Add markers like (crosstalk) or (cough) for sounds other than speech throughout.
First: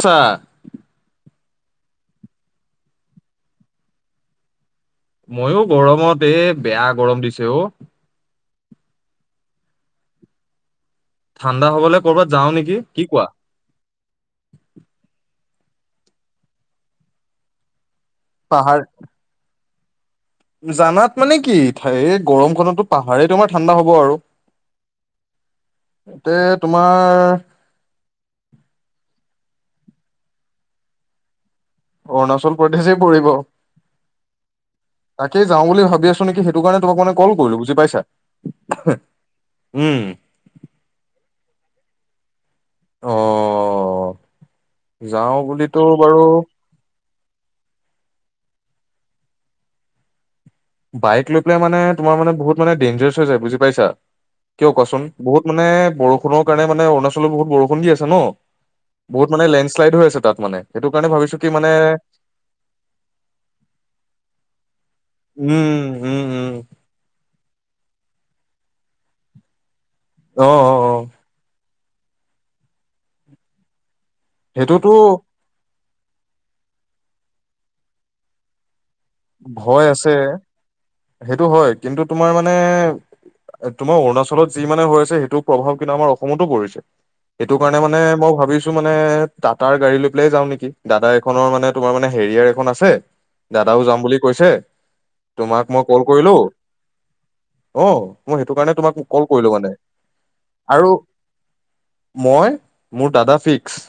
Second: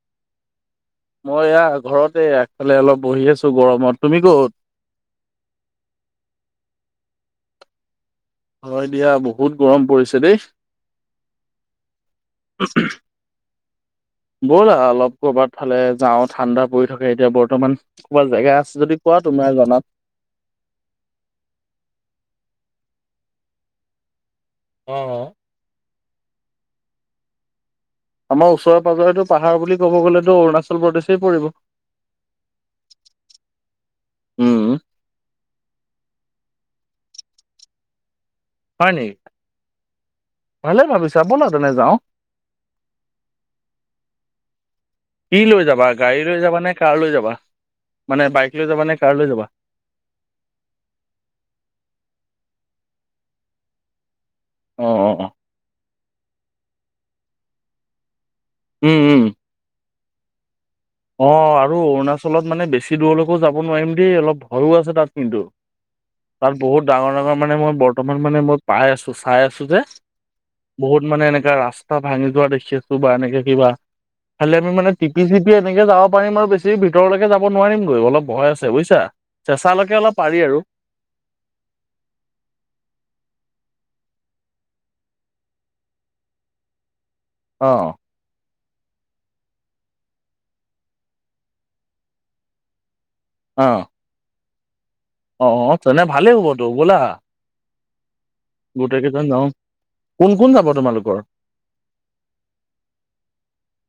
ছাঁ। মই এয়া ঘৰতে আগফালে অলপ বহি আছো গৰমত তুমি ক'ত। মইয়ো গৰমতে এই বেয়া গৰম দিছে অঁ হয় দিয়া বহুত গৰম পৰিছে দেই। ঠাণ্ডা হবলে কৰ'বাত যাও নেকি কি কোৱা? ব'লা অলপ ক'ৰবাত ইফালে যাওঁ ঠাণ্ডা পৰি থাকে এতিয়া বৰ্তমান, ক'ৰবা জেগা আছে পাহাৰ যদি কোৱা তুমি জনাত। জানাত মানে কি এই গৰমখনতো পাহাৰেই তোমাৰ ঠাণ্ডা হ'ব আৰু। হঁ হঁ। এতে তোমাৰ। আমাৰ ওচৰে পাঁজৰেতো পাহাৰ বুলি ক'ব গ'লেতো অৰুণাচল প্ৰদেশেই পৰিব। অৰুণাচল প্ৰদেশই পৰিব, উম। তাকেই যাওঁ বুলি ভাবি আছো। নেকি সেইটো কাৰণে তোমাক মে কল কৰিলো বুজি পাইছা। হয় নি, উম। ভালে ভাবিছা বল তেনে যাওঁ। অঁ। কি লৈ যাবা গাড়ী লৈ যাবা নে কাৰ লৈ যাবা। মানে বাইক লৈ যাবা নে কাৰ লৈ যাবা। বাইক লৈ পেলাই মানে তোমাৰ মানে বহুত মানে ডেঞজাৰছ হৈ যায় বুজি পাইছা। কিয় অ', কোৱাচোন অ', অ'। বহুত মানে বৰষুণৰ কাৰণে মানে অৰুণাচলত বহুত বৰষুণ দি আছে ন। বহুত মানে লেণ্ডশ্লাইড হৈ আছে তাত মানে। সেইটো কাৰণে ভাবিছো কি অঁ মানে আৰু অৰুণাচলত মানে বেছি দূৰলৈকো যাব নোৱাৰিম দেই অলপ ভয়ো আছে তাত। কিন্তু, উম উম উম তাত বহুত ডাঙৰ ডাঙৰ মানে মই বৰ্তমান মানে মই পাই আছো চাই আছো যে। অ অ অ বহুত মানে এনেকাা ৰাস্তা ভাঙি যোৱা দেখি আছো বা এনেকাে কিবা। খালি আমি মান সেইটোতো টিকপি চিকি আ। তেনেকে যাব পাৰিম আৰু বেছি ভিতৰলৈকে যাব নোৱাৰিম গৈ অলপ ভয় আ বুজছা। ভয় চেঁচালৈকে আছে অলপ পাৰি আৰু। সেইটো হয় কিন্তু তোমাৰ মানে। তোমাৰ অৰুণাচলত যি মানে হৈ আছে সেইটো প্ৰভাৱ কিন্তু আমাৰ অসমতো পৰিছে। এইটো অ কাৰণে মানে মই ভাবিছো। মানে টাটাৰ গাড়ী লৈ পেলাই যাওঁ নেকি দাদা এখনৰ মানে তোমাৰ মানে হেৰিয়াৰ এখন আছে। দাদাও যাম বুলি কৈছে। অঁ তোমাক অঁ তেনে ভালেই হ'বতো ব'লা। অঁ মই সেইটো কাৰণে তোমাক গোটেই কেইজন কল যাওঁ কৰিলো মানে, কোন কোন যাব আৰু। তোমালোকৰ মই মোৰ দাদা ফিক্স।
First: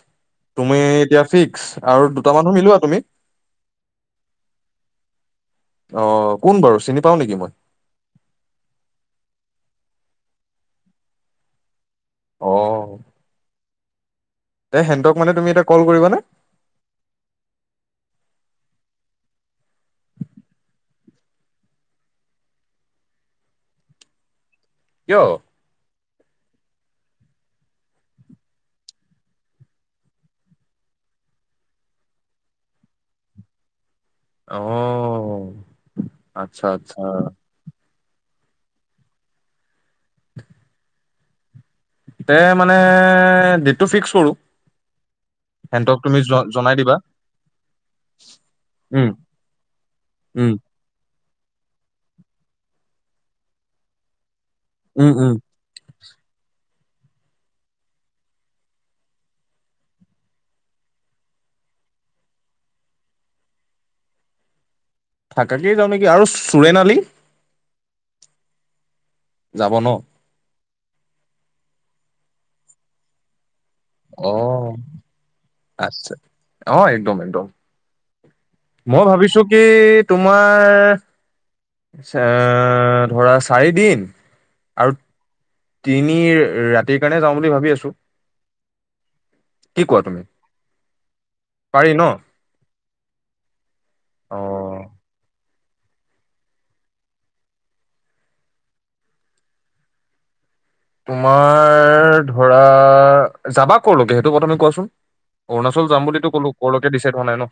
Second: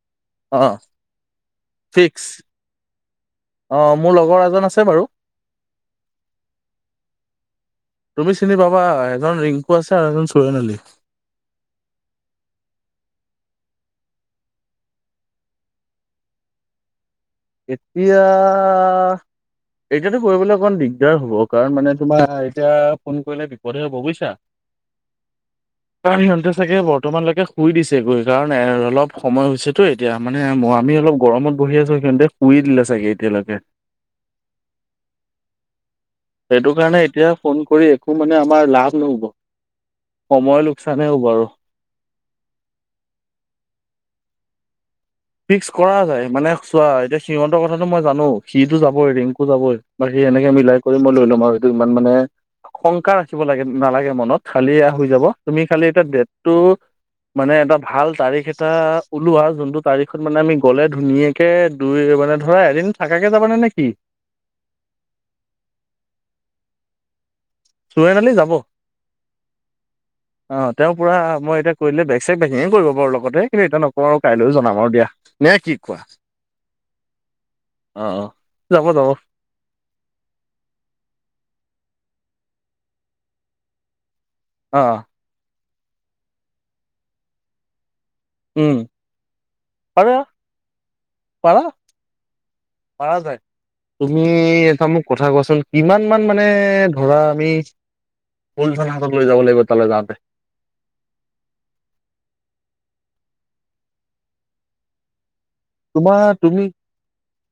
অ তুমি এতিয়া ফিক্স আৰু দুট মানো মিলোৱা তুমি। অ মোৰ লগৰ এজন আছে বাৰু। অ কোন বাৰু চিনি পাও নেকি মই তুমি চিনি পাবা এজন ৰিং। কো আছে আনন্দ (unintelligible) চোৱনলী। আহ। এ হেতক মানে তুমি এটা কল কৰিবানে? এতিয়া। এতিয়াতো কৰিবলৈ অকমান দিগদাৰ হ'ব কাৰণ মানে তোমাৰ এতিয়া ফোন কৰিলে বিপদহে হব বুজিছা। কিয়? কাৰণ সিহঁতে চাগে বৰ্তমানলৈকে শুই দিছেগৈ কাৰণ এ অলপ সময় হৈছেতো এতিয়া মানে মৰাম। আমি অলপ গৰমত বহি আছো সিহঁতে শুই দিলে চাগে এতিয়ালৈকে। অ। আচ্ছা সেইটো আচ্ছা কাৰণে এতিয়া ফোন কৰি। একো মানে আমাৰ লাভ নহ'ব, সময়ৰ লোকচানে হ'ব আৰু। ততে মানে দিনটো ফিক্স কৰোঁ। ফিক্স কৰা যায় মানে চোৱা এতিয়া সিহঁতৰ কথাটো মই জানো সিটো উম যাবই ৰিংকু যাবই বা সি। এনেকে উম মিলাই কৰি মই লৈ লম আৰু সেইটো ইমান মানে, শংকাৰ ৰাখিব লাগে নালাগে মনত। খালি এ হৈ উম যাব উম তুমি খালি এতিয়া দেটতো মানে এটা ভাল তাৰিখ এটা ওলোৱা যোনটো। তাৰিখত মানে আমি গ'লে ধুনীয়াকে দুই মানে ধৰা এদিন থাকাকে যাবানে নে কি। (unintelligible) থাকাকেই যাওঁ নেকি আৰু চুৰেন আলি। চুৱনালি যাব। যাব ন অ তেওঁ পুৰা মই এতিয়া কৰি দলে বেক চেগ পেকিঙে কৰিব বাৰু লগতে কিন্ত এটো নকওঁ আৰু অ কাইলৈও জনাম আৰু দিয়া নে কি কোৱা আচ্ছা অ একদম একদম অ যাব মই যাব ভাবিছো কি তোমাৰ আ ধৰা চাৰিদিন আৰু আহ। তিনি ৰাতিৰ কাৰণে যাওঁ বুলি ভাবি আছো উম কি কোৱা পাৰা তুমি পাৰি ন? পাৰ যায় তুমি অ এটা মোক কথা কোৱাচোন। কিমান মান মানে ধৰা আমি কুলজন হাতক লৈ যাব লাগিব তালৈ যাওঁতে। তোমাৰ ধৰা যাবা ক লগোকে সেইটো কথা তুমি কোৱাচোন? অৰুণাচল যাম বুলিতো তোমাৰ ক'লো তুমি ক'লৈকে ডিচাইড হোৱা নাই ন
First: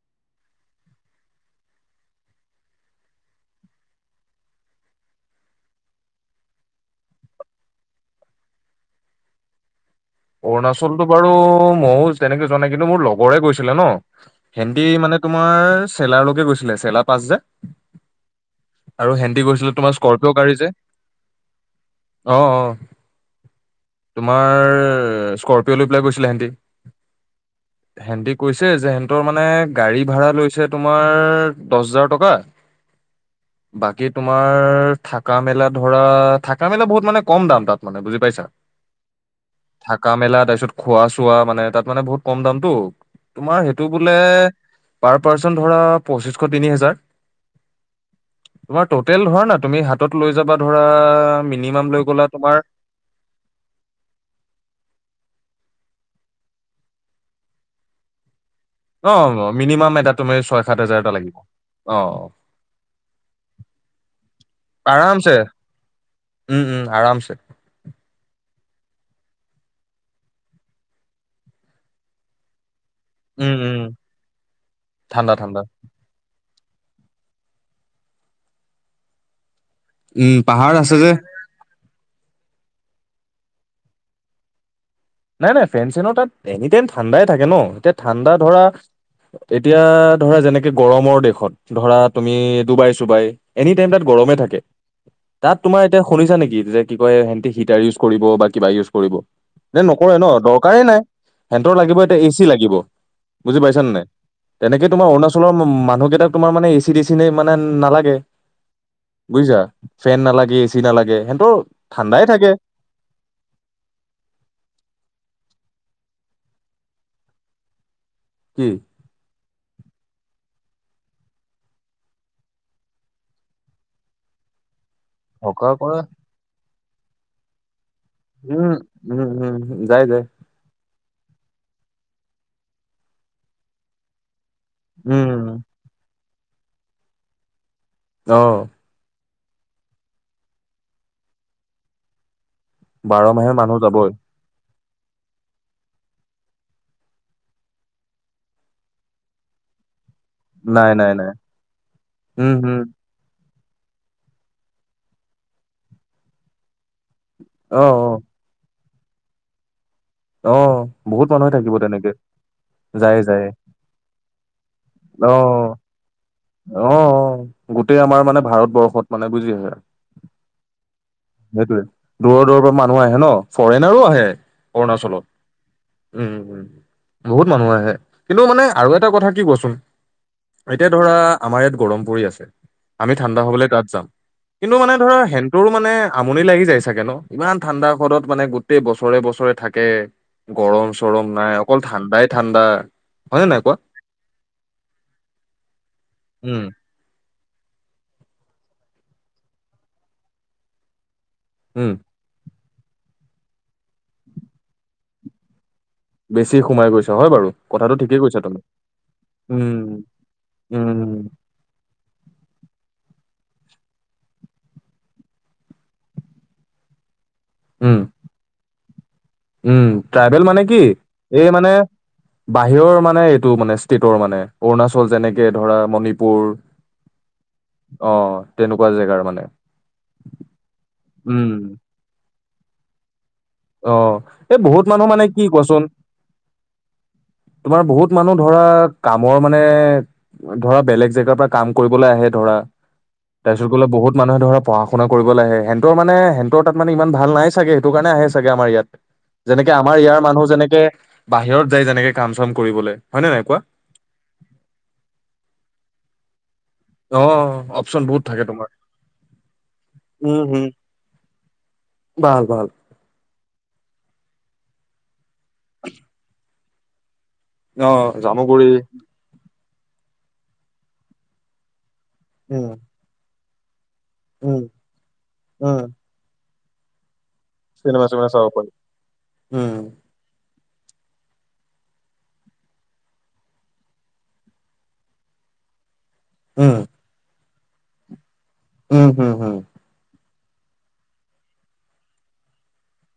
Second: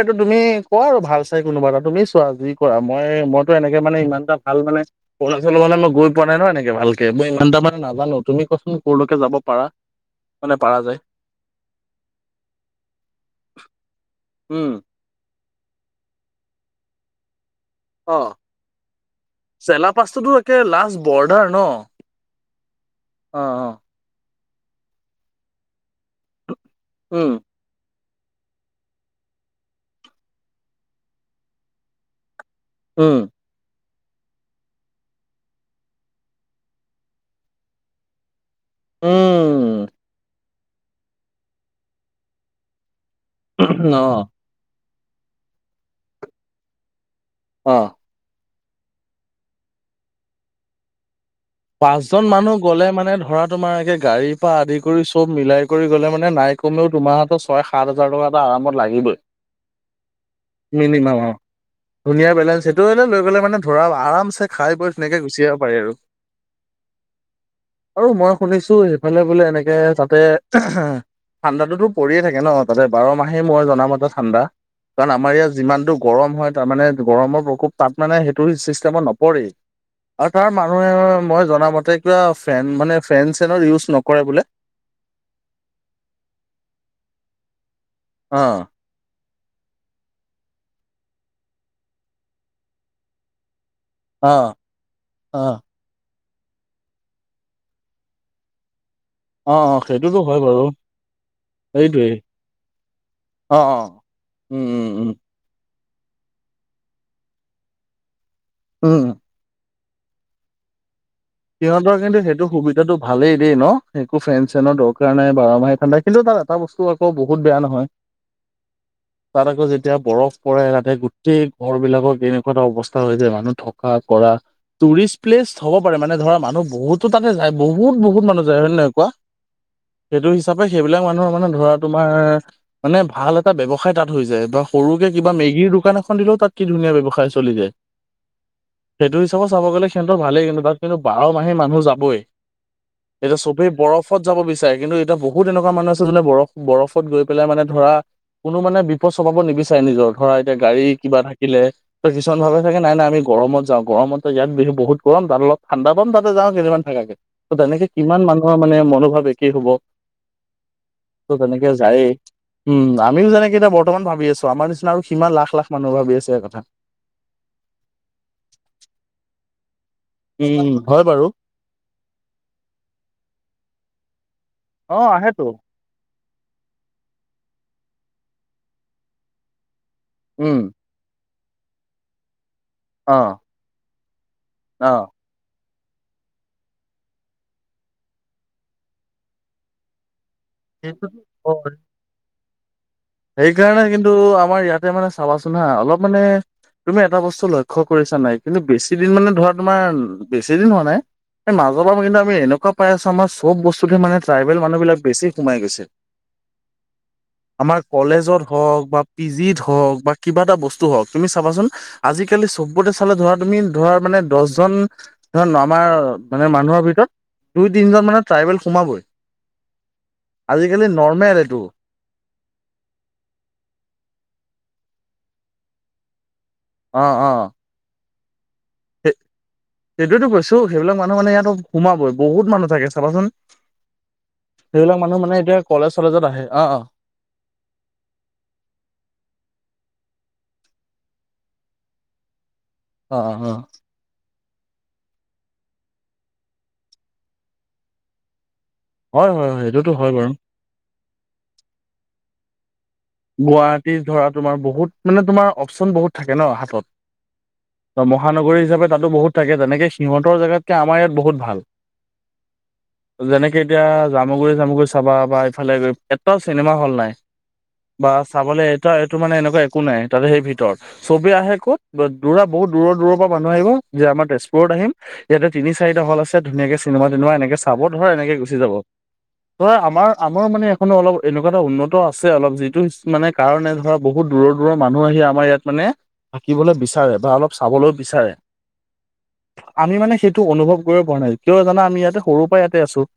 এইটো তুমি কোৱা আৰু ভাল চাই কোনোবা এটা তুমি চোৱা যি কৰা মই মইতো এনেকে মান ইমানটা ভাল মানে সৰু লৰা ছোৱালী লগত মই গৈ পোৱা নাই নয় এনেকে ভাল ভালকে মই ইমানটা মানে নাজানো তুমি কোৱাচোন কলৈকে যাব পাৰা মানে পাৰা যায় অৰুণাচলতো বাৰু মইয়ো তেনেকে যোৱা নাই কিন্তু মোৰ লগৰে গৈছিলে ন‌, উম হেতি মানে তোমাৰ চেলাৰলৈকে গৈছিলে চেলাৰ পাঁচ হজাৰ। আহ গৈছিলে চেলা তোমাৰ পাষ্ট্তাটো স্কৰপিঅ' গাড়ী একে যে লাষ্ট বৰ্ডাৰ ন অ অ অ অ। তোমাৰ স্কৰপিঅ লৈ পেলাই গৈছিলে হেতি। উম হেটি কৈছে যে হেতৰ মানে গাড়ী ভাড়া লৈছে তোমাৰ দহ হাজাৰ টকা উম বাকী তোমাৰ থাকা মেলা ধৰা থাকা মেলা বহুত মানে কম দাম তাত মানে বুজি পাইছা। উম। থাকা মেলা তাৰপিছত খোৱা চোৱা মানে তাত মানে বহুত কম দামতটো, তোমাৰ সেইটো অ বোলে পাৰ পাৰ্চন ধৰা পঁচিশশ তিনি হোজাৰ অ তোমাৰ টটেল ধৰা না তুমি হাতত লৈ যাবা ধৰা মিনিমাম লৈ পাঁচজন গ'লা তোমাৰ মানুহ গলে মানে ধৰা তোমাৰ এতিয়া গাড়ীৰ পৰা আদি কৰি চব মিলাই কৰি গ'লে মানে নাই কমেও তোমাৰ হাতত ছয় সাত হাজাৰ টকা আৰামত লাগিবই। অ মিনিমাম এটা তুমাৰ ছয় সাত হাজাৰ এটা মিনিমাম অ লাগিব। অ ধুনীয়া বেলেঞ্চ সেইটোৱে লৈ পেলাই মানে ধৰা আৰাম চে খাই বৈ ধুনিয়াকে আৰামছে গুচি আহিব পাৰি আৰু উম উম আৰামছে। আৰু মই শুনিছো সেইফালে বোলে এনেকে তাতে ঠাণ্ডাতোতো পৰিয়ে থাকে ন। তাতে বাৰ মাহেই উম মই উম জনাম এতে ঠাণ্ডা কাৰণ আমাৰ ঠাণ্ডা ইয়াত ঠাণ্ডা যিমানটো গৰম হয় তাৰ মানে গৰমৰ প্ৰকোপ তাত মানে সেইটো চিষ্টেমত নপৰেই। আৰু উম তাৰ পাহাৰ মানুহে আছে যে মই জনা মতে কিবা ফেন মানে ফেন চেনৰ ইউজ নকৰে বোলে নাই নাই ফেন চেনৰ তাত এনি টাইম ঠাণ্ডাই থাকে ন এতিয়া ঠাণ্ডা ধৰা অ', এতিয়া ধৰা যেনেকে গৰমৰ দেশত ধৰা তুমি ডুবাই চুবাই এনি টাইম তাত গৰমে অ', থাকে তাত অ', তোমাৰ এতিয়া শুনিছা নেকি যে কি কয় সে হিটাৰ ইউজ কৰিব বা কিবা ইউজ কৰিব অ নে অ নকৰে সেইটোতো ন হয় বাৰু দৰকাৰেই নাই হেটৰ লাগিব সেইটোৱেই এতিয়া এ চি লাগিব। অ', বুজি পাইছানে অ', নাই উম, তেনেকে উম, তোমাৰ উম, উম। অৰুণাচলৰ মানুহকেইটাক তোমাৰ মানে এচি দিচি নাই মানে নালাগে উম বুজিছা ফেন নালাগে এ চি নালাগে। সেহতৰ সিহঁতৰ কিন্তু ঠাণ্ডাই সেইটো থাকে সুবিধাটো ভালেই দেই ন একো ফেন চেনৰ দৰকাৰ কাৰণে বাৰ মাহে ঠাণ্ডা কিন্তু তাত এটা বস্তু আকৌ বহুত বেয়া নহয় কি তাত আকৌ যে এতিয়া বৰফ পৰে তাতে গোটেই ঘৰ বিলাকত এনেকুৱা এটা অৱস্থা হৈ যায় মানুহ থকা কৰা। টুৰিষ্ট প্লেছ থকা হ'ব পাৰে কৰা মানে ধৰা মানুহ বহুতো তাতে যায় বহুত বহুত মানুহ যায় হয় উম নে নাই কোৱা উম উম যাই যাই সেইটো হিচাপে সেইবিলাক মানুহ মানে ধৰা তোমাৰ মানে ভাল এটা ব্যৱসায় তাত হৈ যায় বা সৰুকে উম কিবা মেগীৰ দোকান দিলেও তাত কি ধুনীয়া ব্যৱসায় চলি যায়। অ সেইটো হিচাপত চাব গলে সিহঁত ভালেই কিন্তু তাত কিন্তু বাৰ মাহে মানুহ যাবই। বাৰ এতিয়া মাহে চবেই মানুহ যাবই বৰফত যাব বিচা কিন্তু এতিয়া বহুত এনেকুৱা মানুহ আছে যোনে বৰফ বৰফত গৈ পেলাই মানে ধৰা কোনো মানে বিপদ চপাব নিবিচাৰে নিজৰ। ধৰা এতিয়া গাড়ী নাই নাই কিবা নাই থাকিলে কিছুমান উম ভাৱে উম চাগে নাই নাই আমি গৰমত যা গৰমত ত যাম বিহু বহুত গৰম তাত অলপ ঠাণ্ডা পাম তাতে যাম কেইদিন মান থাকাকে। ত অ তেনেকে অ কিমান মানুহৰ মানে মনোভাৱ একেই হব। অ ত বহুত মানুহে তেনেকে থাকিব যায়েই উম যায় আমিও যায় যেনেকে এতিয়া বৰ্তমান ভাবি আছো। ত আমাৰ নিচিনা আৰু কিমান লখ অ লাখ মানুহ ভাবি আছে। কথা অ গোটেই আমাৰ মানে ভাৰতবৰ্ষত মানে বুজি পাইছা। উম হয় বাৰু সেইটোৱেই দূৰৰ দূৰৰ পৰা মানুহ আহে ন ফৰেইনাৰো আহে অ আহেতো অৰুণাচলত। উম উম বহুত মানুহ আহে। কিন্তু মানে আৰু এটা কথা কি কচোন উম এতিয়া ধৰা আমাৰ ইয়াত গৰম পৰি আছে। অ আমি ঠাণ্ডা হ'বলৈ তাত যাম। কিন্তু অ মানে ধৰা হেণ্টোৰো মানে আমনি লাগি যায় চাগে ন ইমান ঠাণ্ডা হ্ৰদত মানে গোটেই বছৰে বছৰে থাকে। গৰম সেইটো চৰম নাই অ অকল ঠাণ্ডাই ঠাণ্ডা। হয়নে নাই কোৱা সেইকাৰণে কিন্তু আমাৰ ইয়াতে মানে চাবাচোন হা অলপ মানে উম তুমি এটা বস্তু লক্ষ্য কৰিছা নাই কিন্তু বেছি দিন মানে ধৰা তোমাৰ বেছি দিন হোৱা নাই এই মাজৰ উম পা আমি এনেকুৱা পাই আছো আমাৰ চব বস্তুতে মানে ট্ৰাইবেল মানুহবিলাক বেছি সোমাই গৈছে। বেছি সোমাই গৈছে, হয় বাৰু আমাৰ কথা কলেজত হওঁক, বা পি জিত হওঁক, বা কিবা এটা বস্তু উম হওঁক, তুমি চাবাচোন আজিকালি চবতে চালে ধৰা তুমি ধৰা মানে দচজন, ধৰা আমাৰ মানে মানুহৰ ভিতৰত দুই উম তিনজন মানে ট্ৰাইভেল সোমাবই। উম, ট্ৰাইবেল মানে কি আজিকালি নৰ্মেল এই এইটো মানে বা বাহিৰৰ মানে এইটো মানে ষ্টেটৰ মানে অৰুণাচল যেনেকে ধৰা, মণিপুৰ অ' অ'। অ'। তেনেকুৱা জেগাৰ মানে সে-সেইটোয়েটো কৈছো সেইবিলাক মানুহ মানে ইয়াত উম। সোমাবই, বহুত মানুহ থাকে চাবাচোন। অ', এই বহুত সেইবিলাক মানুহ মানে কি এতিয়া কোৱাচোন কলেজ চলেজত আহে অ অ তোমাৰ বহুত মানুহ ধৰা কামৰ মানে ধৰা বেলেগ জেগাৰ পৰা কাম কৰিবলৈ আহে ধৰা, অ অ অ তাৰ পিছত বোলে বহুত মানুহে ধৰা পঢ়া-শুনা কৰিবলে আহে, হেনতৰ মানে হেনতৰ তাত মান ইমান ভাল নাই চাগে সেইটো কাৰণে আহে আমাৰ ইয়াত। হয় হয় হয় যেনেকে সেইটোতো আমাৰ হয় ইয়াৰ বাৰু মানুহ যেনেকে বাহিৰত যায় যেনেকে কাম-চাম কৰিবলে গুৱাহাটীত ধৰা তোমাৰ বহুত মানে তোমাৰ অপচন বহুত থাকে ন অ অপচন হাতত। বহুত থাকে মহানগৰী তোমাৰ হিচাপে তাতো বহুত থাকে, তেনেকে উম সিহঁতৰ হুম জেগাতকে আমাৰ ইয়াত বহুত ভাল। ভাল ভাল। যেনেকে এতিয়া জামুগুৰি-চামুগুৰি চাবা বা ইফালে গৈ, এটাও চিনেমা হল নাই। অ বা চাবলে জামুগুৰি এটা এইটো মানে এনেকুৱা একো নাই তাতে সেই ভিতৰত, চবে আহে ক'ত দূৰা বহুত উম দূৰৰ দূৰৰ পৰা মানুহ আহিব, যে আমাৰ উম তেজপুৰত আহিম ইয়াতে তিনি উম। চাৰিটা হল আছে ধুনীয়াকে চিনেমা-তিনেমা এনেকে চাব চিনেমা ধৰা চিনেমা এনেকৈ চাব গুচি পাৰি। যাব। উম ধৰা আমাৰ-আমাৰো মানে মানে অলপ এনেকুৱা এটা উন্নত আছে অলপ যি সিটো মানে কাৰণে ধৰা বহুত দূৰৰ-দূৰৰ মানুহ আহি আমাৰ ইয়াত মানে থাকিবলৈ উম বিচাৰে বা অলপ চাবলৈ বিচাৰে। উম, হম হম। টো অনুভৱ কৰিব পৰা নাই, কিয় জানা আমি ইয়াতে সৰুৰ পৰা ইয়াতে আছো।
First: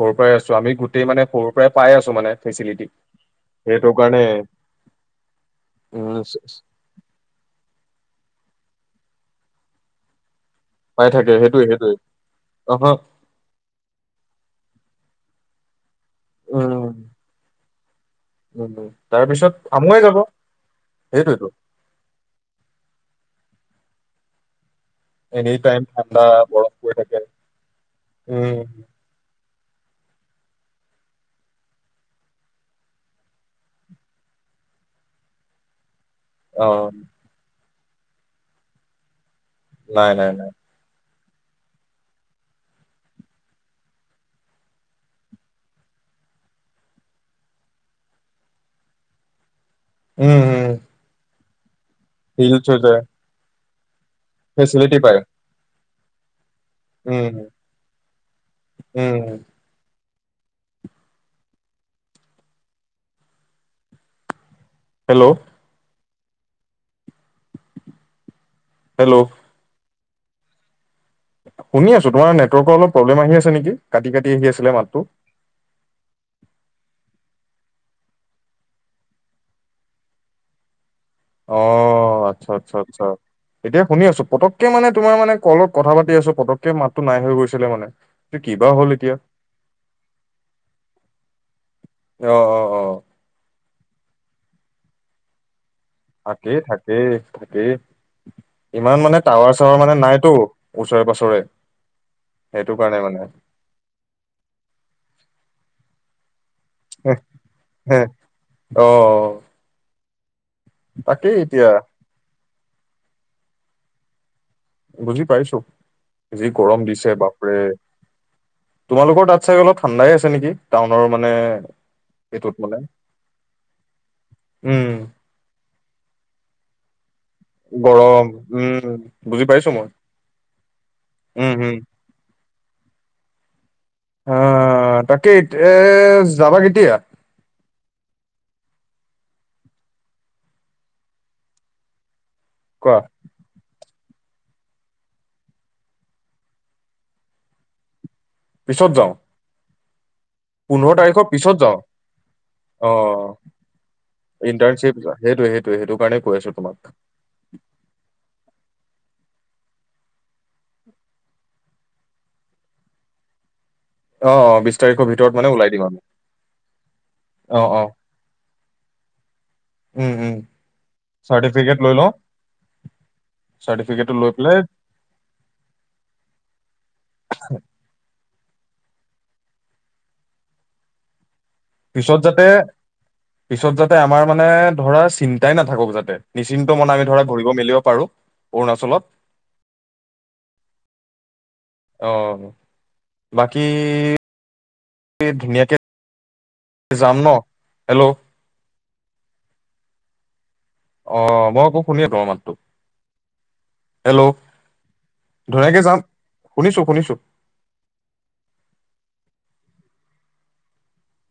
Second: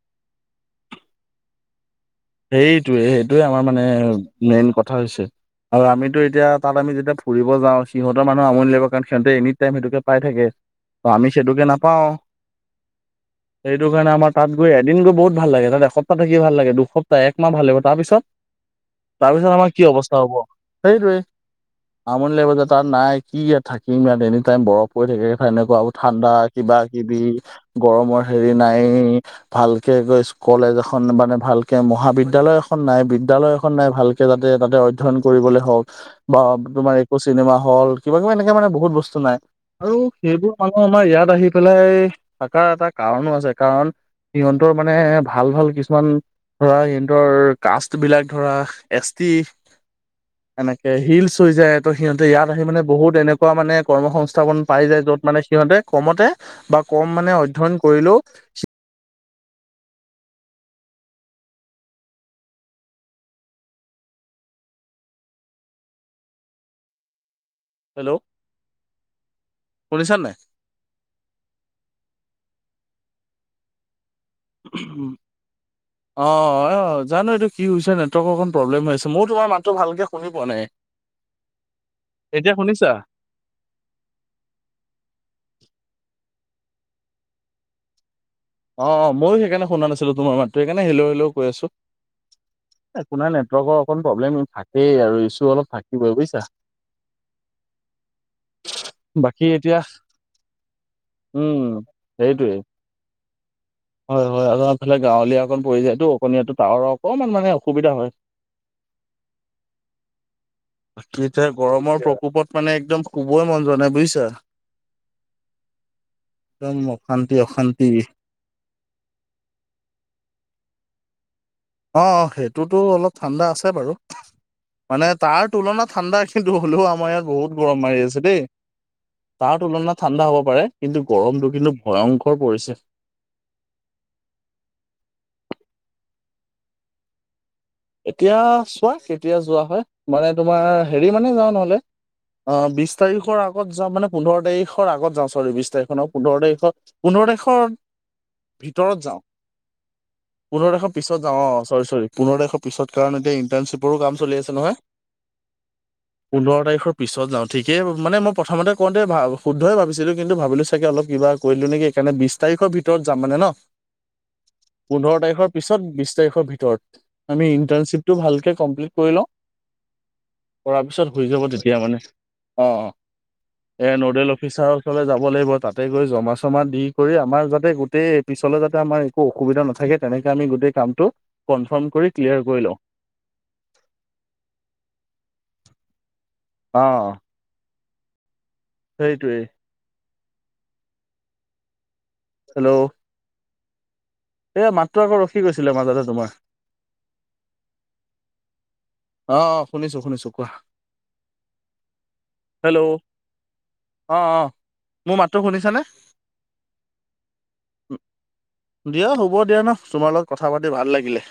সৰু পৰাই আছো, আমি গোটেই মানে সৰুৰ পৰাই পাই আছো মানে ফেচিলিটি। সে এ মেইন কথা হৈছে, আৰু আমিতো উম। এতিয়া তাত আমি যেতিয়া ফুৰিব যাওঁ সিহঁত সিহত মানুহ আমনি লাগিব কাৰণ সিহঁতে এনি টাইম সেইটোকে পায় থাকে। ত পাই আমি থাকে সেইটোকে সেইটোৱে সেইটোৱে নাপাও অহ সেইটো কাৰণে আমাৰ তাত গৈ এদিন গৈ বহুত ভাল লাগে তাত এসপ্তাহ থাকি ভাল লাগে, উম দুসপ্তাহ, একমাহ ভালাগিব তাৰ পিছত উম তাৰপিছত আমাৰ কি আমুৱাই অৱস্থা যাব হ'ব, সেইটোৱে। সেইটোৱেতো আমনি লাগিব যে তাত নাই, কি ইয়াত থাকিম ইয়াত এনি টাইম গৰম। ক থাকে এনি এনেকুৱা টাইম ঠাণ্ডা বৰফ পৰি থাকে। কিবা-কিবি, গৰমৰ হেৰি উম নাই ভালকে গৈ চ কলেজ এখন মানে ভালকে মহাবিদ্যালয় এখন নাই, বিদ্যালয় এ নাই ভালকে যাতে তাতে অধ্যয়ন কৰিবলে হওক, বা অ তোমাৰ একো চিনেমা হল, কিবা কিবা এনেকে মানে বহুত বস্তু নাই আৰু নাই নাই নাই সেইবোৰ মানুহ আমাৰ ইয়াত আহি পেলাই থাকাৰ এটা কাৰণো আছে, কাৰণ সিহঁতৰ মানে ভাল ভাল কিছুমান ধৰা সিহঁতৰ কাষ্ট বিলাক ধৰা এছ টি, এনেকে হিলচ হৈ যায়। ত সিহঁতে ইয়াত আহি হিলচ হৈ মানে যায় বহুত এনেকুৱা মানে কৰ্ম সংস্থাপন পাই ফেচিলিটি যায় পায় য'ত মানে সিহঁতে কমতে বা কম উম। মানে অধ্যয়ন কৰিলেও উম হেল্ল'। হেল্ল'। হেল্ল'। শুনিচা নে নাই? শুনি আছো তোমাৰ নেটৱৰ্কৰ অলপ প্ৰব্লেম আহি আছে নিকি। ফাটি ফাটি আহি আছিলে মাতটো। অ অ জানো এইটো কি হৈছে নেটৱৰ্কৰ অকণ প্ৰব্লেম হৈছে মই তোমাৰ মাতটো ভালকৈ শুনি পোৱা নাই। অ অ আচ্ছা এতিয়া আচ্ছা শুনিছা? আচ্ছা এতিয়া শুনি আছো পতককে মানে তোমাৰ মানে কলত কথা পাতি আছো পতক একে মাততো নাই হৈ গৈছিলে মানে এইটো কিবা অ হ'ল অ এতিয়া ময়ো সেইকাৰণে শুনা নাছিলো তোমাৰ মাতটো সেইকাৰণে হেল্ল হেল্ল কৈ আছো। অ অ অ একো নাই নেটৱৰ্কৰ অকন প্ৰব্লেম থাকেই আৰু ইছ্যু অলপ থাকে। তাকেই থাকে থাকেই ইমান মানে বাকী টাৱাৰ এতিয়া চাৱাৰ মানে নাইতো ওচৰে পাঁজৰে উম সেইটোৱে। সেইটো কাৰণে মানে হয় হয় আৰু এফালে গাঁৱলীয়া অকণ পৰি যায় টো অকণীয়া তো তাহ অকমান মানে অসুবিধা হয়। অ বাকী এতিয়া গৰমৰ প্ৰকোপত মানে একদম শুবই মন যোৱা নাই বুজিছা। বুজি পাইছো যি একদম গৰম দিছে অশান্তি বাপৰে অশান্তি তোমালোকৰ তাত চাই অলপ ঠাণ্ডাই আছে নেকি টাউনৰ মানে। অ এইটোত সেইটোতো মানে অলপ ঠাণ্ডা আছে বাৰু উম মানে তাৰ তুলনাত ঠাণ্ডা কিন্তু হলেও আমাৰ ইয়াত বহুত গৰম মাৰি আছে দেই। উম বুজি তাৰ পাইছো মই তুলনাত ঠাণ্ডা হ'ব পাৰে কিন্তু গৰমটো উম কিন্তু হম ভয়ংকৰ পৰিছে। অহ তাকে এ যাবা কেতিয়া এতিয়া চোৱা কেতিয়া যোৱা হয় মানে তোমাৰ হেৰি মানে যাওঁ নহ'লে অ বিশ কোৱা তাৰিখৰ আগত যোৱা মানে পোন্ধৰ তাৰিখৰ আগত যাও চৰি বিছ তাৰিখৰ পোন্ধৰ তাৰিখৰ পোন্ধৰ তাৰিখৰ ভিতৰত যাওঁ পোন্ধৰ তাৰিখৰ পিছত যাওঁ অ চৰি চৰি পোন্ধৰ তাৰিখৰ পিছত অ কাৰণ এতিয়া ইণ্টাৰ্ণশ্বিপৰো কাম চলি আছে নহয় ইণ্টাৰ্ণশ্বিপ সেইটোৱে সেইটোৱে সেইটো কাৰণে কৈ আছো পোন্ধৰ তোমাক তাৰিখৰ পিছত যাওঁ ঠিকেই। মানে মই প্ৰথম তে কওঁতে ভা শুদ্ধই ভাবিছিলো কিন্তু ভাবিলো চাগে অল কিবা কৰিলো নেকি সেকাৰণে বিশ তাৰিখৰ ভিতৰত যাম মানে ন অ অ বিশ পোন্ধৰ ভিতৰত তাৰিখৰ মানে ওলাই পিছত দিম আমি বিশ তাৰিখৰ ভিতৰত আমি অ অ ইণ্টাৰ্ণশ্বিপটো ভালকে কমপ্লিট কৰি লওঁ উম উম কৰাৰ পিছত শুই যাব তেতিয়া চাৰ্টিফিকেট লৈ মানে লওঁ অ অ এ চাৰ্টিফিকেটটো নডেল লৈ পেলাই অফিচাৰৰ ওচৰলৈ যাব লাগিব তাতে গৈ জমা চমা দি কৰি আমাৰ যাতে গোটেই পিছলে যাতে আমাৰ একো অসুবিধা নাথাকে তেনেকে আমি গোটেই কামটো কনফাৰ্ম কৰি পিছত ক্লিয়াৰ কৰি লওঁ পিছত যাতে আমাৰ মানে ধৰা চিন্তাই নাথাকক যাতে নিচিন্ত অ মনে আমি ধৰা কৰিব মেলিব পাৰো অৰুণাচলত সেইটোৱেই অ হেল্ল' বাকী এ মাতটো আকৌ ৰখি গৈছিলে ধুনীয়াকে মাজতে তোমাৰ যাম ন হেল্ল' অ অ শুনিছো শুনিছো কোৱা অ মই আকৌ শুনিয়েই তৰ মাততো হেল্ল' অ', হেল্ল' অ', মোৰ মাতটো শুনিছানে? ধুনীয়াকে যাম শুনিছো শুনিছো দিয়া হ'ব দিয়া ন তোমাৰ লগত কথা পাতি ভাল লাগিলে